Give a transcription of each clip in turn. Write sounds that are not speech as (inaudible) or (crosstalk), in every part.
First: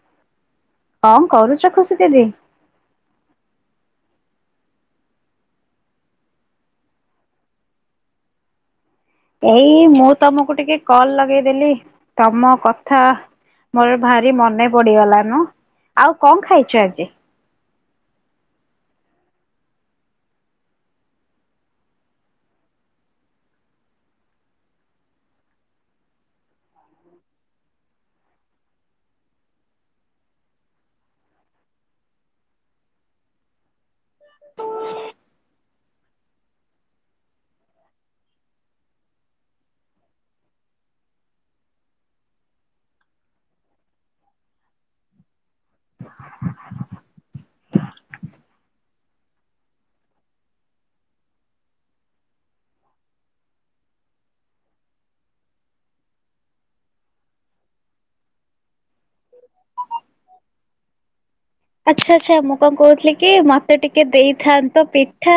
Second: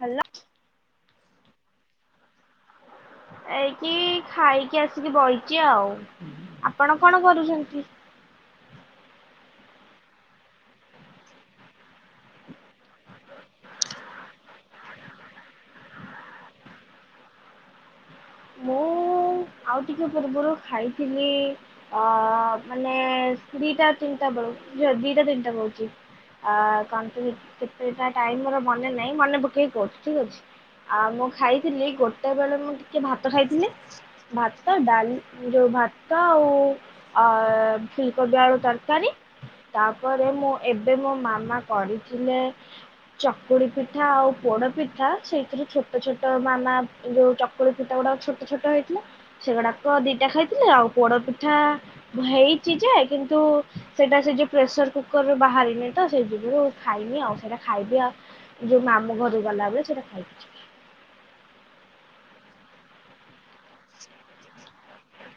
ହେଲା କଣ କରୁଛ ଖୁସି ଦିଦି? ଏଇକି ଖାଇକି ଆସିକି ବହିଛିି ଆଉ ଆପଣ କଣ କରୁଛନ୍ତି? ଏଇ ମୁଁ ତମକୁ ଟିକେ କଲ ଲଗେଇଦେଲି ତମ କଥା ମୋର ଭାରି ମନେ ପଡିଗଲାନୁ ଆଉ କଣ ଖାଇଛୁ ଆଜି? ମୁଁ ଆଉ ଟିକେ ପୂର୍ବରୁ ଖାଇଥିଲି ଅ ମାନେ ଦିଟା ତିନିଟା ବେଳକୁଝ ଦିଟା ତିନିଟା କହୁଛି କୁ କେତେଟ ଟାଇମ ମନେ ନାହିଁ ମନେ ପକେଇକି କହୁଛି ଠିକ ଅଛି ଆ ମୁଁ ଖାଇଥିଲି ଗୋଟେ ବେଳେ ମ ଭାତ ଖାଇଥିଲି ଭାତ ଡାଲି ଯୋଉ ଭାତ ଆଉ ଫୁଲକୋବି ଆଳୁ ତରକାରୀ ତାପରେ ମୁଁ ଏବେ ମୋ ମାମା କରିଥିଲେ ଚକୁଡି ପିଠା ଆଉ ପୋଡ ପିଠା ସେଇଥିରୁ ଛୋଟ ଛୋଟ ମାମା ଯୋଉ (inaudible) ପିଠା ଗୁଡାକ ଛୋଟ ଛୋଟ ହେଇଥିଲା ସେଗୁଡାକ ଦିଟା ଖାଇଥିଲେ ଆଉ ପୋଡ ପିଠା ହେଇଛି ଯେ କିନ୍ତୁ ସେଇଟା ସେ ଯୋଉ ପ୍ରେସର କୁକରରେ ବାହାରିନି ତ ସେଇ ଯୋଗୁ ଖାଇନି ଆଉ ସେଇଟା ଖାଇବି ଆଉ ଯୋଉ ମାମୁ ଘରୁ ଗଲାବେଳେ ସେଇଟା ଖାଇକି ଯିବି ଆଚ୍ଛା ଆଚ୍ଛା ମୁଁ କଣ କହୁଥିଲି କି ସେ ଟିକେ ଦେଇଥାନ୍ତ ତ ପିଠା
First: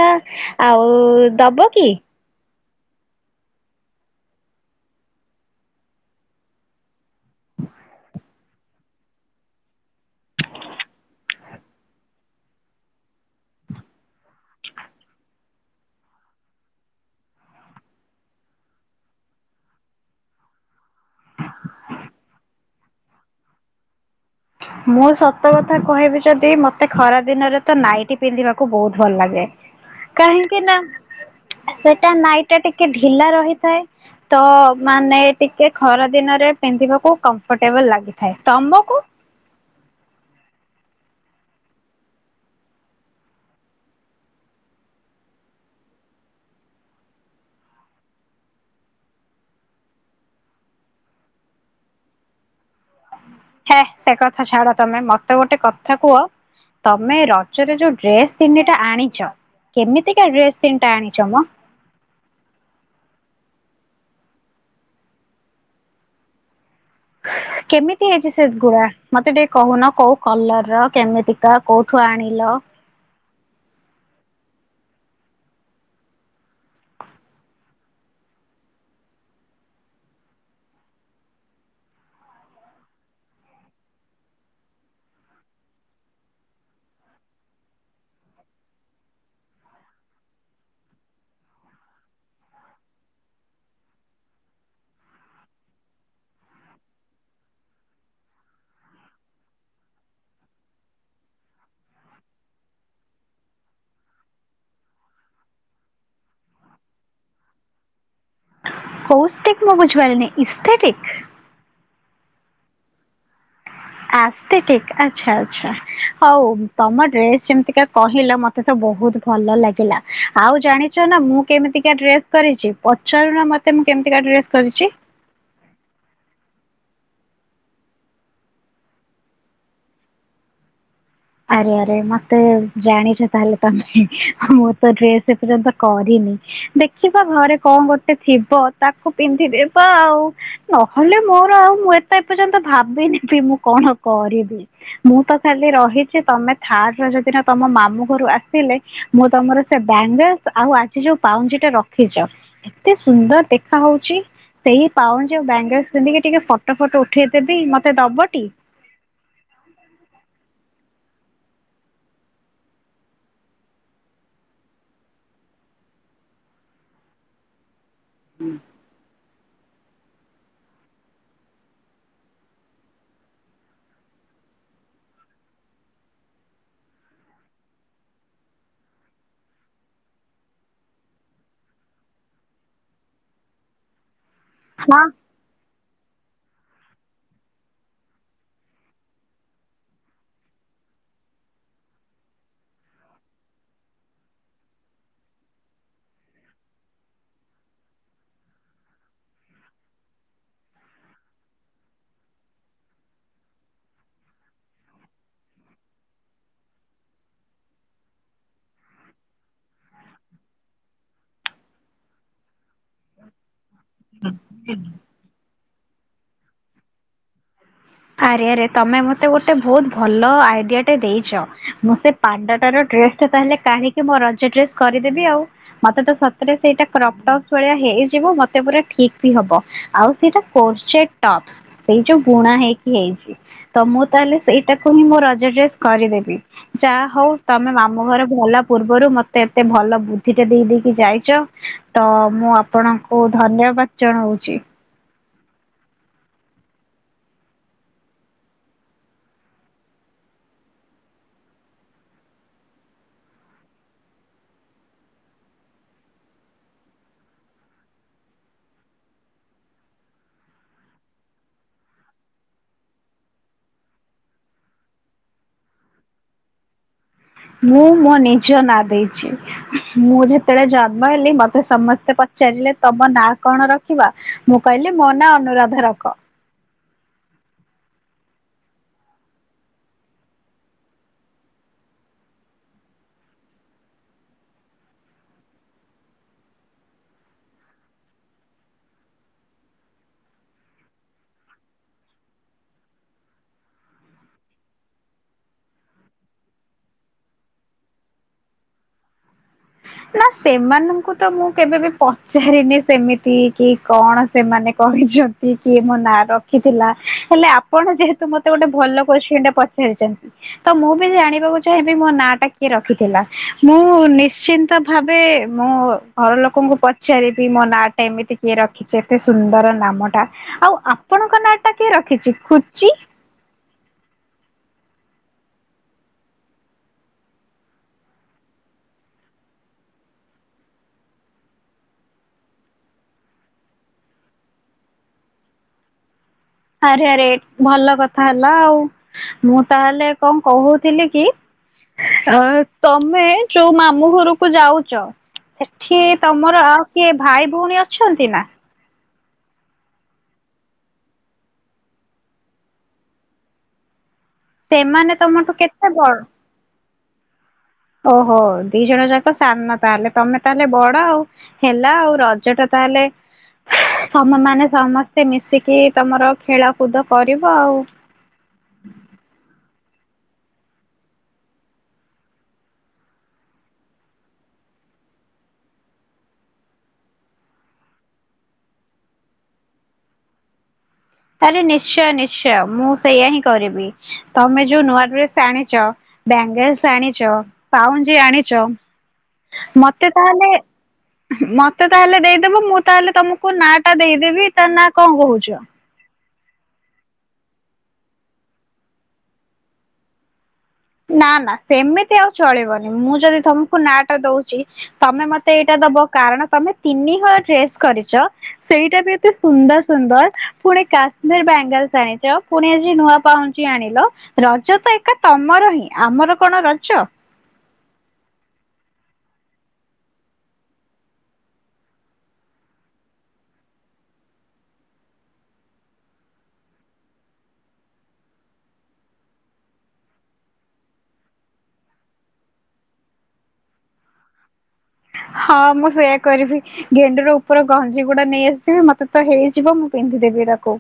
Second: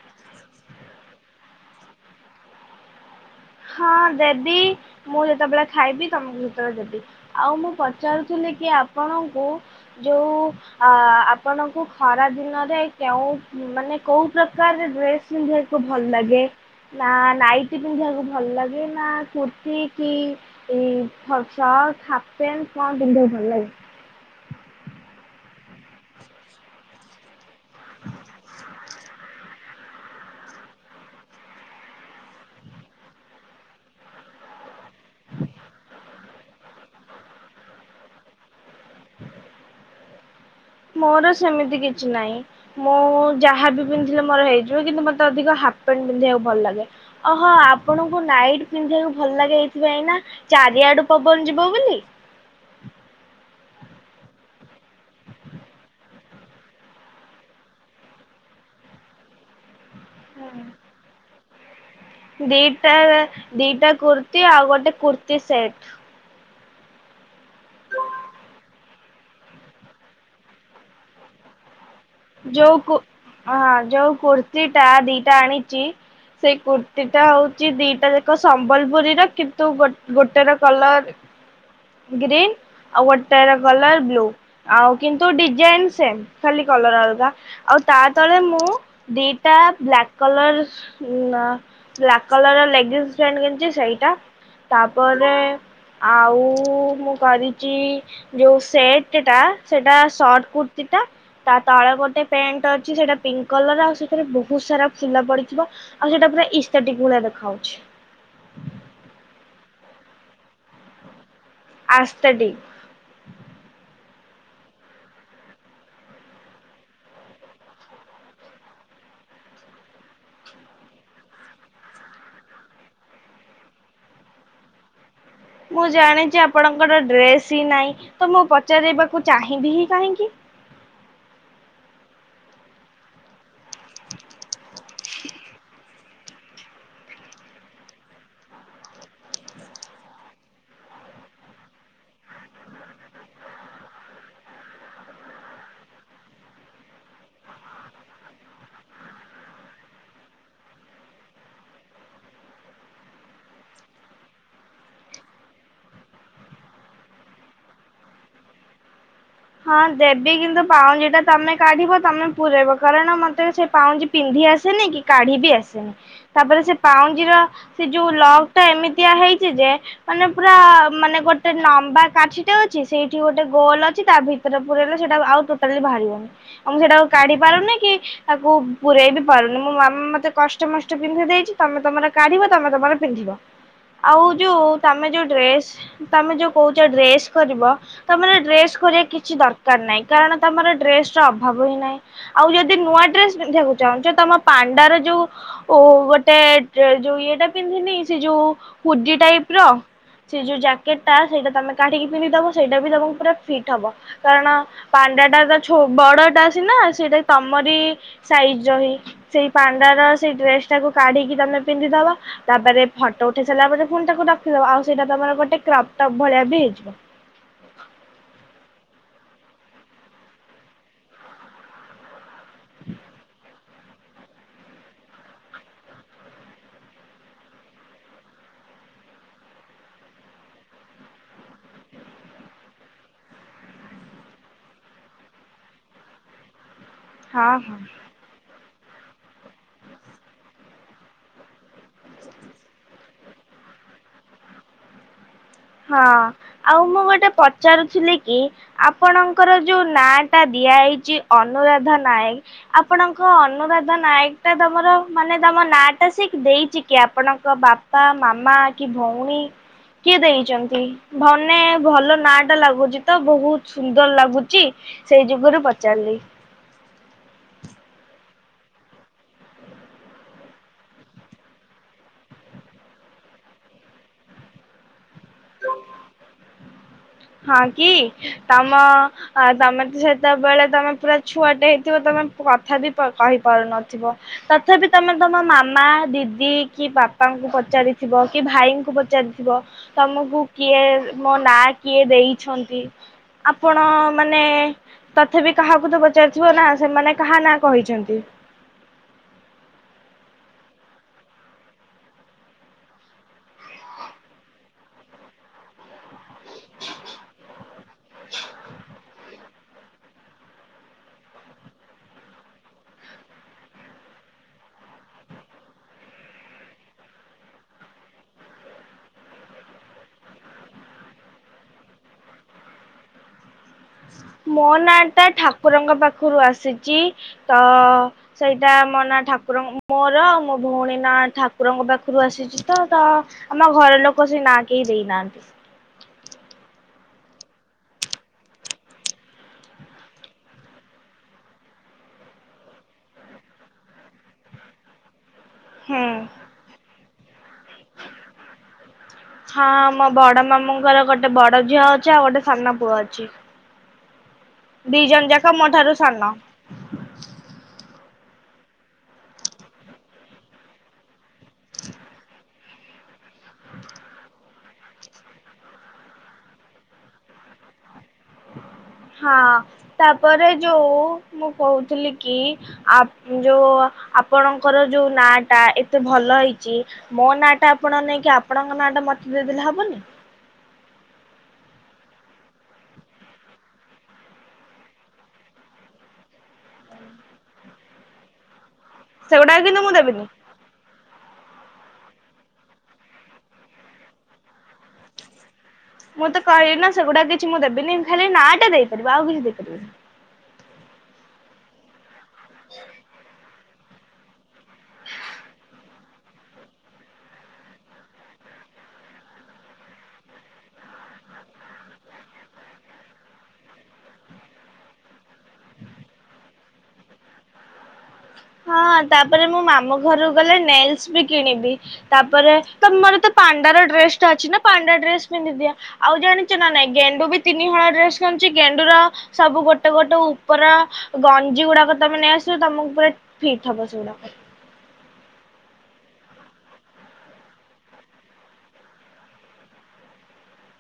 ଆଉ ଦବ କି? ହଁ ଦେବି ମୁଁ ଯେତେବେଳେ ଖାଇବି ତମ ଭିତରେ ଦେବି ଆଉ ମୁଁ ପଚାରୁଥିଲି କି ଆପଣଙ୍କୁ ଯୋଉ ଆପଣଙ୍କୁ ଖରା ଦିନରେ କେଉଁ ମାନେ କୋଉ ପ୍ରକାର ଡ୍ରେସ ପିନ୍ଧିବାକୁ ଭଲ ଲାଗେ ନା ନାଇଟି ପିନ୍ଧିବାକୁ ଭଲ ଲାଗେ ନା କୁର୍ତି କି ସଟ (inaudible) କଣ ପିନ୍ଧିବାକୁ ଭଲ ଲାଗେ? ମୁଁ ସତ କଥା କହିବି ଯଦି ମତେ ଖରା ଦିନରେ ତ ନାଇଟି ପିନ୍ଧିବାକୁ ବହୁତ ଭଲ ଲାଗେ। କାହିଁକି ନା ସେଟା ନାଇଁଟା ଟିକେ ଢିଲା ରହିଥାଏ ତ ମାନେ ଟିକେ ଖରା ଦିନରେ ପିନ୍ଧିବାକୁ କମ୍ଫର୍ଟେବଲ ଲାଗିଥାଏ ତମକୁ? ମୋର ସେମିତି କିଛି ନାହିଁ ମୁଁ ଯାହାବି ପିନ୍ଧିଲେ ମୋର ହେଇଯିବ କିନ୍ତୁ ମତେ ଅଧିକ ହାଫ ପ୍ୟାଣ୍ଟ ପିନ୍ଧିବାକୁ ଭଲ ଲାଗେ ଓହୋ ଆପଣଙ୍କୁ ନାଇଟ ପିନ୍ଧିବାକୁ ଭଲ ଲାଗେ ଏଇଥିପାଇଁ ନା ଚାରିଆଡୁ ପବନ ଯିବ ବୋଲି। ହେ ସେ କଥା ଛାଡ ତମେ ମତେ ଗୋଟେ କଥା କୁହ ତମେ ରଜରେ ଯୋଉ ଡ୍ରେସ ତିନିଟା ଆଣିଛ କେମିତିକାଡ୍ରେସ ତିନଟା ଆଣିଛ ମ? ଦିଟା ଦିଟା କୁର୍ତି ଆଉ ଗୋଟେ କୁର୍ତ୍ତି ସେଟ (inaudible) (inaudible) ଆଣିଲ। ଯୋଉ କୁ ହଁ ଯୋଉଁ କୁର୍ତ୍ତିୀ ଟା ଦିଟା ଆଣିଛି ସେଇ କୁର୍ତିୀଟା ହଉଛି ଦିଟା ଯାଖ ସମ୍ବଲପୁରୀର କିନ୍ତୁ ଗୋଟେ ର କଲର ଗ୍ରୀନ ଆଉ ଗୋଟେ ର କଲର ବ୍ଲୁ ଆଉ କିନ୍ତୁ ଡିଜାଇନ ସେମ ଖାଲି କଲର ଆଉ ଆଉ ତା ତଳେ ମୁଁ ଦିଟା ବ୍ଲାକ କଲର ବ୍ଲାକ କଲର ଲେଗେସ ଆଉ ମୁଁ କରିଛି ଯୋଉ ସେଟ ଟା ସେଟା ସେଟ କୃତୀ ଟା ତା ତଳେ ଗୋଟେ ପ୍ୟାଣ୍ଟ ଅଛି ସେଟା ପିଙ୍କ କଲର ଆଉ ସେଥିରେ ବହୁତ ସାରା ଫୁଲ ପଡିଥିବ ଆଉ ସେଟା ପୁରା ଇଷ୍ଟାକି ଭଲି ଦେଖ ଯାଉଛି। କୌଷ୍ଟିକ ମୁଁ ବୁଝିପାରିଲିନି ଇଷ୍ଟାକି। ଆସ୍ତଡ଼ି ଆଷ୍ଟେଷ୍ଟିକି ଆଛା ଆଚ୍ଛା ହଉ ତମ ଡ୍ରେସ ଯେମିତିକା କହିଲ ମତେ ତ ବହୁତ ଭଲ ଲାଗିଲା ଆଉ ଜାଣିଛ ନା ମୁଁ କେମିତିକା ଡ୍ରେସ କରିଛି ପଚାରୁ ନା ମତେ ମୁଁ କେମିତିକା ଡ୍ରେସ୍ କରିଛି। ମୁଁ ଜାଣିଛି ଆପଣଙ୍କର ଡ୍ରେସ ହିଁ ନାହିଁ ତ ମୁଁ ପଚାରବାକୁ ଚାହିଁବି ହିଁ କାହିଁକି। ଆରେ ଆରେ ମତେ ଜାଣିଛ ତାହେଲେ (inaudible) ଡ୍ରେସ ଏପର୍ଯ୍ୟନ୍ତ କରିନି ଦେଖିବା ଘରେ କଣ ଗୋଟେ ଥିବ ତାକୁ ପିନ୍ଧିଦବା ଆଉ ନହେଲେ ମୋର ଆଉ ମୁଁ ଏତ ଏପର୍ଯ୍ୟନ୍ତ ଭାବିନି ମୁଁ କଣ କରିବି ମୁଁ ତ ଖାଲି ରହିଛି। ତମେ ଥାର୍ଡ ର ଯଦି ତମ ମାମୁଁ ଘରୁ ଆସିଲେ ମୁଁ ତମର ସେ ବଙ୍ଗଲସ ଆଉ ଆଜି ଯୋଉ ପାଉଞ୍ଜି ଟା ରଖିଛ ଏତେ ସୁନ୍ଦର ଦେଖା ହଉଛି ସେଇ ପାଉଁଜି ଆଉ ବ୍ୟାଙ୍ଗଲସ ପନ୍ଧିକି ଟିକେ ଫଟୋ ଫଟୋ ଉଠେଇଦବି ମତେ ଦବ? ହଁ ଦେବି କିନ୍ତୁ ପାଉଜି ତମେ କାଢିବ ତମେ ପୁରାଇବ କାରଣ ମତେ ସେ ପାଉଁଜି ପିନ୍ଧି ଆସେନି କି କାଢି ବିି ଆସେନି ତାପରେ ସେ ପାଉଁଜିର ସେ ଯେଉଁ ଲଗଟା ଏମିତିଆ ହେଇଛି ଯେ ମାନେ ପୁରା ମାନେ ଗୋଟେ ଲମ୍ବା କାଠିଟେ ଅଛି ସେଇଠି ଗୋଟେ ଗୋଲ ଅଛି ତା ଭିତରେ (inaudible) ପୁରେଇଲେ ସେଟା ଆଉତୋଟାଳି ବାହାରିବନି ଆ ମୁଁ ସେଇଟାକୁ କାଢି ପାରୁନି କି ତାକୁ ପୁରରେଇ ବି ପାରୁନି ମୋ ମାମା ମତେ କଷ୍ଟମଷ୍ଟ ପିନ୍ଧି ଦେଇଛି ତମେ ତମର କାଢିବ ତମେ ତମର ପିନ୍ଧିବ ଆଉ ଯୋଉଁ ହଁ ତମେ ଯୋଉଁ ଡ୍ରେସ ତମେ ଯୋଉ କହୁଛ ଡ୍ରେସ କରିବ ତମେ ଡ୍ରେସ କରିବା କିଛି କିଛି ଦରକାର ନାହିଁ କାରଣ ତମର ଡ୍ରେସ ର ଅଭାବ ହିଁ ନାହିଁ ଆଉ ଯଦି ନୂଆ ଡ୍ରେସ ପିନ୍ଧିବାକୁ ଚାହୁଁଛ ତମ ପାଣ୍ଡାର ଯୋଉ ଗୋଟେ ଯୋଉ ଇଏଟା ପିନ୍ଧିନି ସେ ଯୋଉ ହୁଜି ଟାଇପ ର ସେ ଯୋଉ ଜ୍ୟାକେଟ ଟା ସେଇଟା ତମେ କାଢିକି ପିନ୍ଧିଦବ ସେଇଟା ବି ତମକୁ ପୁର ଫିଟ୍ ହବ। କାରଣ ପାଣ୍ଡାଟା ତ ବଡଟା ସନା ସେଇଟା ତମରି ସାଇଜ ରହି ସେଇ ପାଣ୍ଡାର ସେଇ ଡ୍ରେସ ଟାକୁ କାଢିକି ତମେ ପିନ୍ଧିଦବ ତାପରେ ହଟ ଉେଇ ସାରିଲା ପରେ ଫୁ ତାାକୁ ରଖିଦବ ଆଉ ସେଇଟା ତମର ଗୋଟେ କ୍ରାପଟା ଭଳିଆ ଭେଜିବା ଆରେ ଆରେ ତମେ ମତେ ଗୋଟେ ବହୁତ ଭଲ ଆଇଡିଆ ଟେ ଦେଇଛ ମୁଁ ସେ ପାଣ୍ଡାର ଡ୍ରେସ ଟା ତାହେଲେ କାଢଣିକି ମ ରଜ ଡ୍ରେସ୍ କରିଦେବି ଆଉ ମତେ ତ ସତରେ ସେଇଟା କପ ଟପ ଭଳିଆ ହେଇଯିବ ମତେ ପୁରା ଠିକ ବି ହବ ଆଉ ସେଇଟା କରପସ ସେଇ ଯୋଉ ଗୁଣା ହେଇକ ହେଇଛି ତ ମୁଁ ତାହେଲେ ସେଇଟାକୁ ହିଁ ମୁଁ ରଜ ଡ୍ରେସ କରିଦେବି ଯାହା ହଉ ହଁ ତମେ ହଁ। ମାମ ଘରେ ଭଲ। ପୂର୍ବରୁ ମତେ ଏତେ ଭଲ ବୁଦ୍ଧିଟା ଦେଇ ଦେଇକି ଯାଇଛ ତ ମୁଁ ଆପଣଙ୍କୁ ଧନ୍ୟବାଦ ଜଣାଉଛି। ହଁ ଆଉ ମୁଁ ଗୋଟେ ପଚାରୁଥିଲି କି ଆପଣଙ୍କର ଯୋଉ ନାଁ ଟା ଦିଆ ହୋଇଛି ଅନୁରାଧା ନାୟକ ଆପଣଙ୍କ ଅନୁରାଧା ନାୟକ ଟା ତମର ମାନେ ତମ ନାଁ ଟା ସେ ଦେଇଛି କି ଆପଣଙ୍କ ବାପା ମାମା କି ଭଉଣୀ କିଏ ଦେଇଛି। ମାନେ ଭଲ ନା ଟା ଲାଗୁଛି ତ ବହୁତ ସୁନ୍ଦର ଲାଗୁଛି ସେଇ ଯୁଗରୁ ପଚାରିଲି ମୁଁ ମୋ ନିଜ ନାଁ ଦେଇଛି ମୁଁ ଯେତେବେଳେ ଜନ୍ମ ହେଲି ମତେ ସମସ୍ତେ ପଚାରିଲେ ତମ ନାଁ କଣ ରଖିବା ମୁଁ କହିଲି ମୋ ନାଁ ଅନୁରାଧା ରଖ। ହଁ କି ତମ ତମେ ତ ସେତେବେଳେ ତମେ ପୁରା ଛୁଆଟେ ହେଇଥିବ ତମେ କଥା ବି କହିପାରୁନଥିବ ତଥାପି ତମେ ତମ ମାମା ଦିଦି କି ବାପାଙ୍କୁ ପଚାରିଥିବ କି ଭାଇଙ୍କୁ ପଚାରିଥିବ ତମକୁ କିଏ ମୋ ନା କିଏ ଦେଇଛନ୍ତି ଆପଣ ମାନେ ତଥାପି କାହାକୁ ତ ପଚାରିଥିବ ନା ସେମାନେ କାହା ନା କହିଛନ୍ତି। ନା ସେମାନଙ୍କୁ ତ ମୁଁ କେବେ ବି ପଚାରିନି ସେମିତି କି କଣ ସେମାନେ କହିଛନ୍ତି କିଏ ମୋ ନାଁ ରଖିଥିଲା ହେଲେ ଆପଣ ଯେହେତୁ ମତେ ଗୋଟେ ଭଲ କୋ୍ଚନ ଟା ପଚାରିଛନ୍ତି ତ ମୁଁ ବି ଜାଣିବାକୁ ଚାହିଁବି ମୋ ନାଁ ଟା କିଏ ରଖିଥିଲା ମୁଁ ନିଶ୍ଚି। ତ ଭାବେ ମୁଁ ଘର ଲୋକଙ୍କୁ ପଚାରିବି ମୋ ନାଁ ଟା ଏମିତି କିଏ ରଖିଛି ଏତେ ସୁନ୍ଦର ନାମ ଟା ଆଉ ଆପଣଙ୍କ ନାଁ ଟା କିଏ ରଖିଛି ଖୁଚି। ମୋ ନାଁ ଟା ଠାକୁରଙ୍କ ପାଖରୁ ଆସିଛି ତ ସେଇଟା ମୋ ନାଁ ଠାକୁର ମୋର ଆଉ ମୋ ଭଉଣୀ ନା ଠାକୁରଙ୍କ ପାଖରୁ ଆସିଛି ତ ତ ଆମ ଘର ଲୋକ ସେ ନାଁ କେହି ଦେଇନାହାନ୍ତି। ଆରେ ଆରେ ଭଲ କଥା ହେଲା ଆଉ ମୁଁ ତାହେଲେ କଣ କହୁଥିଲି କି ତମେ ଯୋଉ ମାମୁଁ ଘରକୁ ଯାଉଛ। ସେଠି ହୁଁ ତମର କିଏ ଭାଇ ଭଉଣୀ ଅଛନ୍ତି ନା। ହଁ ମୋ ବଡ ମାମୁଙ୍କର ଗୋଟେ ବଡ ଝିଅ ଅଛି ଆଉ ଗୋଟେ ସାନ ପୁଅ ଅଛି। ଦି ସେମାନେ ଜଣ ଯାକ ତମଠୁ ମୋ କେତେ ଠାରୁ ବଡ ସାନ (inaudible) ଓହୋ ଦି ଜଣ ଯାକ ସାନ ତାହେଲେ ତମେ ତାହେଲେ ବଡ ଆଉ ହେଲା ଆଉ ରଜଟା ତାହେଲେ ତମ ମାନେ ସମସ୍ତେ ମିଶିକି ତମର ଖେଳକୁଦ କରିବ ଆଉ। ହଁ ତାପରେ ଯୋଉ ମୁଁ କହୁଥିଲି କି ଯୋଉ ଆପଣଙ୍କର ଯୋଉ ନା ଟା ଏତେ ଭଲ ହେଇଛି ମୋ ନା ଟା ଆପଣ ନେଇକି ଆପଣଙ୍କ ନାଁ ଟା ମତେ ଦେଇଦେଲେ ହବନି। ନିଶ୍ଚୟ ନିଶ୍ଚୟ ମୁଁ ସେଇଆ ହିଁ କରିବି ତମେ ଯୋଉ ନୂଆ ଡ୍ରେସ ଆଣିଛ ବେଙ୍ଗଲସ ଆଣିଛ ପାଉ୍ଜି ଆଣିଛ। ସେଗୁଡା କିନ୍ତୁ ମୁଁ ମତେ ଦେବିନି। ତାହେଲେ ମତେ ତାହେଲେ ଦେଇଦବ ମୁଁ ତାହେଲେ ତମକୁ ନା ଟା ଦେଇଦେବି ତା ନା କଣ କହୁଛ? ମୁଁ ତ କହିବି ନା ସେଗୁଡା କିଛି ମୁଁ ଦେବିନି ଖାଲି ନାଟା ଦେଇପାରିବି ଆଉ କିଛି ଦେଇପାରିବନି। ନା ନା ସେମିତି ଆଉ ଚଳିବନି ମୁଁ ଯଦି ତମକୁ ନାଟା ଦଉଛି ତମେ ମତେ ଏଇଟା ଦବ କାରଣ ତମେ ତିନିହର ଡ୍ରେସ୍ କରିଛ ସେଇଟା ବି ଏତେ ସୁନ୍ଦର ସୁନ୍ଦର ପୁଣି କାଶ୍ମୀର ବାଙ୍ଗାଲସ ଆଣିଛ ପୁଣି ଆଜି ନୂଆ ପାହଞ୍ଚ ଆଣିଲ ରଜ ତ ଏକା ଆମର ହିଁ ଆମର କଣ ରଛ? ହଁ ତାପରେ ମୁୋ ମାମୁ ଘରକୁ ଗଲେ ନେଲସ ବି କିଣିବି ତାପରେ ତ ମୋର ତ ପାଣ୍ଡାର ଡ୍ରେସ ଟା ଅଛି ନା ପାଣ୍ଡା ଡ୍ରେସ ପିନ୍ଧିଦିଅ ଆଉ ଜାଣିଛ ନା ନାଇଁ ଗେଣ୍ଡୁ ବି ତିନି ହଣ ଡ୍ରେସ୍ କିଣୁଛି ଗେଣ୍ଡ ର ସବୁ ଗୋଟେ ଗୋଟେ ଉପର ଗଞ୍ଜି ଗୁଡାକ ତମେ ନେଇଆସିଲ ତମକୁ ପ ଫିଟ ବ ସନାଖ ହଁ ମୁଁ ସେଇୟା କରିବି ଗେଣ୍ଡୁରୁର ଉପର ଗଞ୍ଜି ଗୁଡା ନେଇ ଆସିଯିବି ମତେ ତ ହେଇଯିବ ମୁଁ ପିନ୍ଧିଦେବି ତାକୁ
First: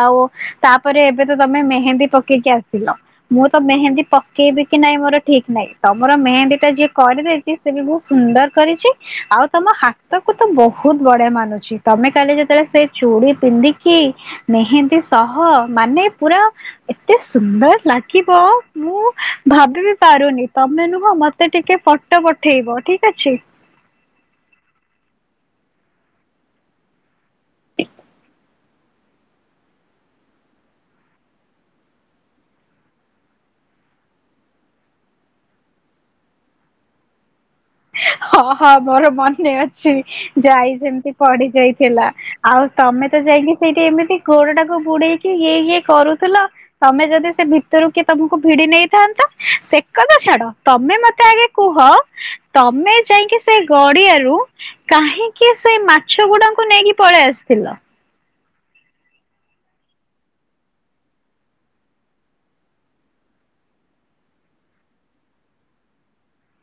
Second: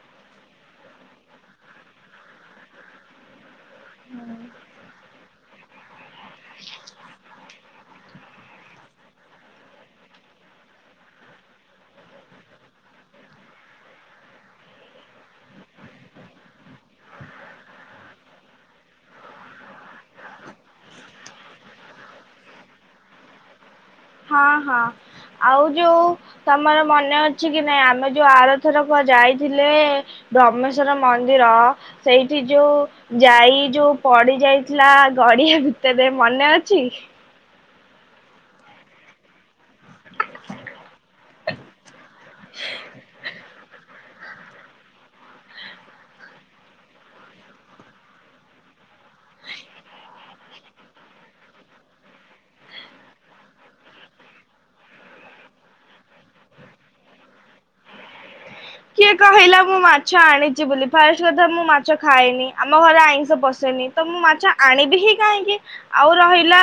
ଆଉ ତାପରେ ଏବେ ତ ତମେ ମେହେନ୍ଦୀ ପକେଇକି ଆସିଲ ମୁଁ ତ ମେହେନ୍ଦୀ ପକେଇବି କି ନାଇଁ ମୋର ଠିକ ନାଇଁ ତମର ମେନ୍ଦୀ ଟା ଯିଏ କରିଦେଇଛି ସେ ବି ବହୁତ ସୁନ୍ଦର କରିଛି ଆଉ ତମ ହାତକୁ ତ ବହୁତ ବଢିଆ ମାନୁଛି ତମେ କାଲି ଯେତେବେଳେ ସେ ଚୁଡି ପିନ୍ଧିକି ନେହନ୍ଦ ସହ ମାନେ ପୁରା ଏତେ ସୁନ୍ଦର ଲାଗିବ ମୁଁ ଭାବି ବିି ପାରୁନି ତମେ ନୁହଁ ମତେ ଟିକେ ଫଟୋ ପଠେଇବ ଠିକ ଅଛି। ହଁ ହଁ ଆଉ ଯୋଉ ତମର ମନେ ଅଛି କି ନାଇଁ ଆମେ ଯୋଉ ଆରଥରକୁୁ ଯାଇଥିଲେ ବ୍ରହ୍ମେଶ୍ୱଵର ମନ୍ଦିର ସେଇଠି ଯୋଉ ଯାଇ ଯୋଉ ପଡି ଯାଇଥିଲା ଗଡିଆ ଭିତରେ ମନେ ଅଛି। ହଁ ହଁ ମୋର ମନେ ଅଛି। ଯାଇ ଯେମିତି ପଡି ଯାଇଥିଲା। ଆଉ ତମେ ତ ଯାଇକି ସେଇଠି ଏମିତି ଘୋଡ ଟାକୁ ବୁଡେଇକି ଇଏ ଇଏ କରୁଥିଲ ତମେ ଯଦି ସେ ଭିତରୁ କିଏ ତମକୁ ଭିଡି ନେଇଥାନ୍ତା ସେ କଥା ଛାଡ ତମେ ମତେ ଆଗେ କୁହ। ତମେ ଯାଇକି ସେ ଗଡିଆରୁ କାହିଁକି ସେ ମାଛ ଗୁଡାଙ୍କୁ ନେଇକି ପଳେଇ ଆସିଥିଲ। କିଏ କହିଲା ମୁଁ ମାଛ ଆଣିଛି ବୋଲି ଫାଷ୍ଟ କଥା ମୁଁ ମାଛ ଖାଏନି ଆମ ଘରେ ଆଇଁଷ ପଶେନି ତ ମୁଁ ମାଛ ଆଣିବି ହିଁ କାହିଁକି ଆଉ ରହିଲା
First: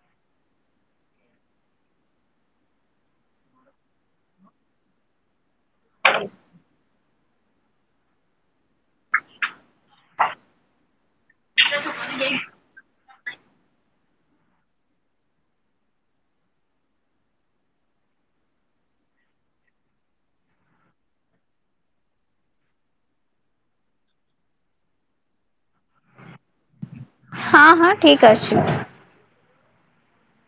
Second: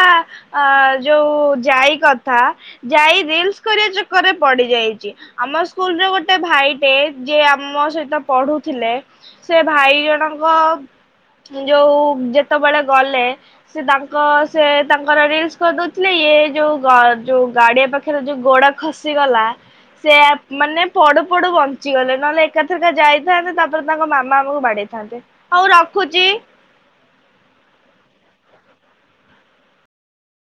ଯୋଉ ଯାଇ କଥାାଇ ର କରିବା ଚକରେ ପଡି ଯାଇଛି। ଆମ ସ୍କୁଲରେ ଗୋଟେ ଭାଇ ଟେ ଯିଏ ଆମ ସହିତ ପଢୁ ଥିଲେ ସେ ଭାଇ ଜଣଙ୍କ ଯୋଉ ଯେତେବେଳେ ଗଲେ ସେ ତାଙ୍କ ସେ ତାଙ୍କର ରିଲସ କରିଦଉଥିଲେ ଇଏ ଯୋଉ ଯୋଉ ଗାଡିଆ ପାଖରେ ଯୋଉ ଗୋଡ ଖସିଗଲା ସେ ମାନେ ପଡୁ ପଡୁ ବଞ୍ଚିଗଲେ ନହେଲେ ଏକାଥର ଏକ ଯାଇଥାନ୍ତେ ତାପରେ ତାଙ୍କ ମାମା ଆମକୁ ବାଡେଇଥାନ୍ତେ ହଉ ରଖୁଛି। ହଁ ହଁ ଠିକ ଅଛି।